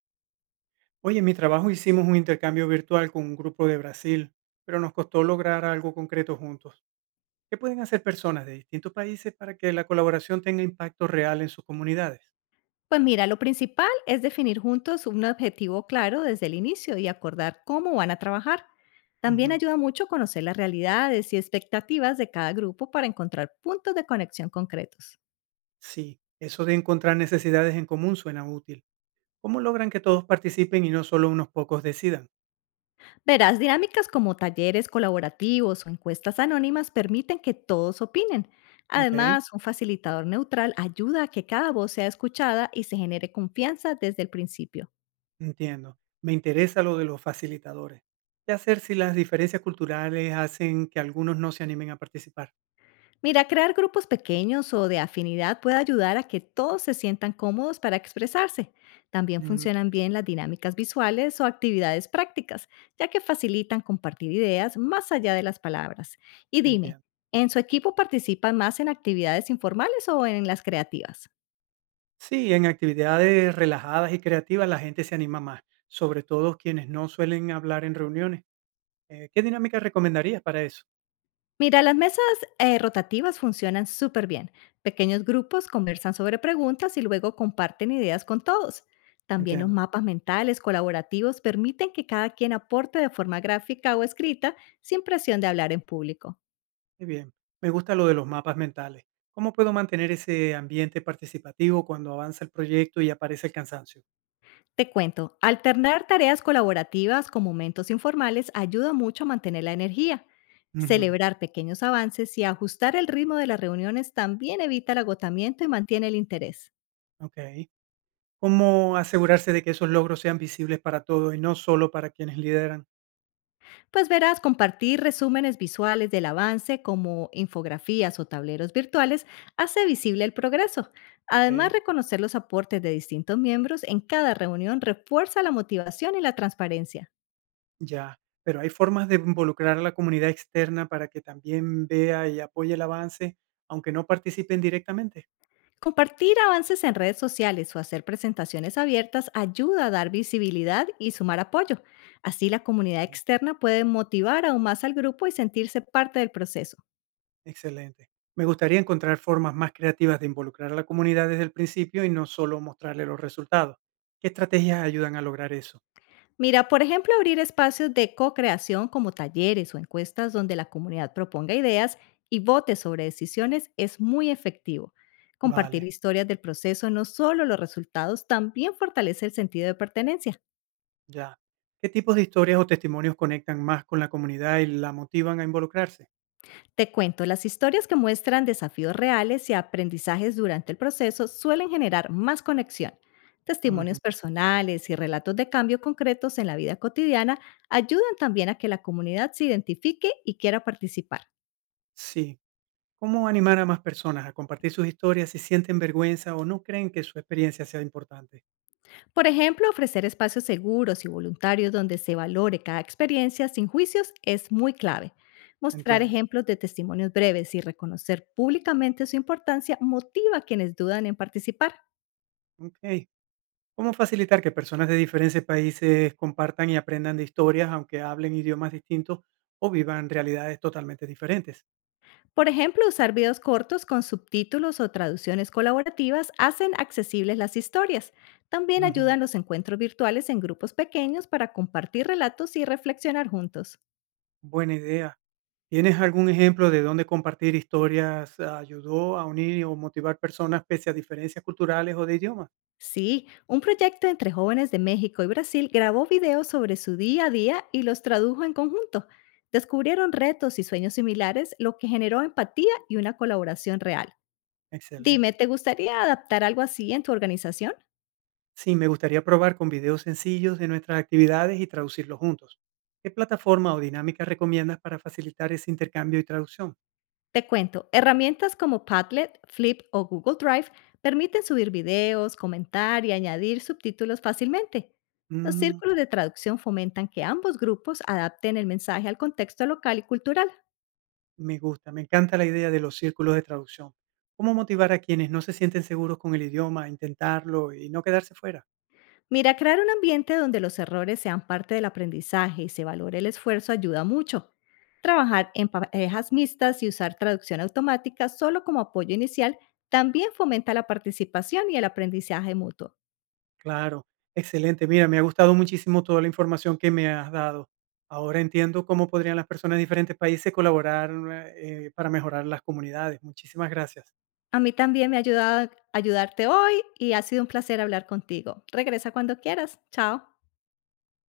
Oye, en mi trabajo hicimos un intercambio virtual con un grupo de Brasil, pero nos costó lograr algo concreto juntos. ¿Qué pueden hacer personas de distintos países para que la colaboración tenga impacto real en sus comunidades? Pues mira, lo principal es definir juntos un objetivo claro desde el inicio y acordar cómo van a trabajar. También Ujú. ayuda mucho conocer las realidades y expectativas de cada grupo para encontrar puntos de conexión concretos. Sí, eso de encontrar necesidades en común suena útil. ¿Cómo logran que todos participen y no solo unos pocos decidan? Verás, dinámicas como talleres colaborativos o encuestas anónimas permiten que todos opinen. Ok, Además, un facilitador neutral ayuda a que cada voz sea escuchada y se genere confianza desde el principio. entiendo. Me interesa lo de los facilitadores. ¿Qué hacer si las diferencias culturales hacen que algunos no se animen a participar? Mira, crear grupos pequeños o de afinidad puede ayudar a que todos se sientan cómodos para expresarse. También Mm, funcionan bien las dinámicas visuales o actividades prácticas, ya que facilitan compartir ideas más allá de las palabras. Y dime, entiendo. ¿en su equipo participan más en actividades informales o en las creativas? Sí, en actividades relajadas y creativas la gente se anima más, sobre todo quienes no suelen hablar en reuniones. ¿Qué dinámica recomendarías para eso? Mira, las mesas rotativas funcionan súper bien. Pequeños grupos conversan sobre preguntas y luego comparten ideas con todos. También los Entiendo. mapas mentales colaborativos permiten que cada quien aporte de forma gráfica o escrita sin presión de hablar en público. Muy bien. Me gusta lo de los mapas mentales. ¿Cómo puedo mantener ese ambiente participativo cuando avanza el proyecto y aparece el cansancio? Te cuento, alternar tareas colaborativas con momentos informales ayuda mucho a mantener la energía. Ujú. Celebrar pequeños avances y ajustar el ritmo de las reuniones también evita el agotamiento y mantiene el interés. Ok. ¿Cómo asegurarse de que esos logros sean visibles para todos y no solo para quienes lideran? Pues verás, compartir resúmenes visuales del avance como infografías o tableros virtuales hace visible el progreso. Además, Ok. reconocer los aportes de distintos miembros en cada reunión refuerza la motivación y la transparencia. Ya, pero hay formas de involucrar a la comunidad externa para que también vea y apoye el avance, aunque no participen directamente. Compartir avances en redes sociales o hacer presentaciones abiertas ayuda a dar visibilidad y sumar apoyo. Así la comunidad Ok, externa puede motivar aún más al grupo y sentirse parte del proceso. excelente. Me gustaría encontrar formas más creativas de involucrar a la comunidad desde el principio y no solo mostrarle los resultados. ¿Qué estrategias ayudan a lograr eso? Mira, por ejemplo, abrir espacios de co-creación como talleres o encuestas donde la comunidad proponga ideas y vote sobre decisiones es muy efectivo. Compartir Vale, historias del proceso, no solo los resultados, también fortalece el sentido de pertenencia. ya. ¿Qué tipos de historias o testimonios conectan más con la comunidad y la motivan a involucrarse? Te cuento, las historias que muestran desafíos reales y aprendizajes durante el proceso suelen generar más conexión. Testimonios Ujú. personales y relatos de cambio concretos en la vida cotidiana ayudan también a que la comunidad se identifique y quiera participar. Sí. ¿Cómo animar a más personas a compartir sus historias si sienten vergüenza o no creen que su experiencia sea importante? Por ejemplo, ofrecer espacios seguros y voluntarios donde se valore cada experiencia sin juicios es muy clave. Mostrar Entiendo. ejemplos de testimonios breves y reconocer públicamente su importancia motiva a quienes dudan en participar. Ok. ¿Cómo facilitar que personas de diferentes países compartan y aprendan de historias, aunque hablen idiomas distintos o vivan realidades totalmente diferentes? Por ejemplo, usar videos cortos con subtítulos o traducciones colaborativas hacen accesibles las historias. También Ujú, ayudan los encuentros virtuales en grupos pequeños para compartir relatos y reflexionar juntos. buena idea. ¿Tienes algún ejemplo de dónde compartir historias ayudó a unir o motivar personas pese a diferencias culturales o de idioma? Sí, un proyecto entre jóvenes de México y Brasil grabó videos sobre su día a día y los tradujo en conjunto. Descubrieron retos y sueños similares, lo que generó empatía y una colaboración real. Dime, Excelente. ¿te gustaría adaptar algo así en tu organización? Sí, me gustaría probar con videos sencillos de nuestras actividades y traducirlos juntos. ¿Qué plataforma o dinámica recomiendas para facilitar ese intercambio y traducción? Te cuento, herramientas como Padlet, Flip o Google Drive permiten subir videos, comentar y añadir subtítulos fácilmente. Los Mm. círculos de traducción fomentan que ambos grupos adapten el mensaje al contexto local y cultural. Me gusta, me encanta la idea de los círculos de traducción. ¿Cómo motivar a quienes no se sienten seguros con el idioma a intentarlo y no quedarse fuera? Mira, crear un ambiente donde los errores sean parte del aprendizaje y se valore el esfuerzo ayuda mucho. Trabajar en parejas mixtas y usar traducción automática solo como apoyo inicial también fomenta la participación y el aprendizaje mutuo. Claro, excelente. Mira, me ha gustado muchísimo toda la información que me has dado. Ahora entiendo cómo podrían las personas de diferentes países colaborar para mejorar las comunidades. Muchísimas gracias. A mí también me ha ayudado a ayudarte hoy y ha sido un placer hablar contigo. Regresa cuando quieras. Chao.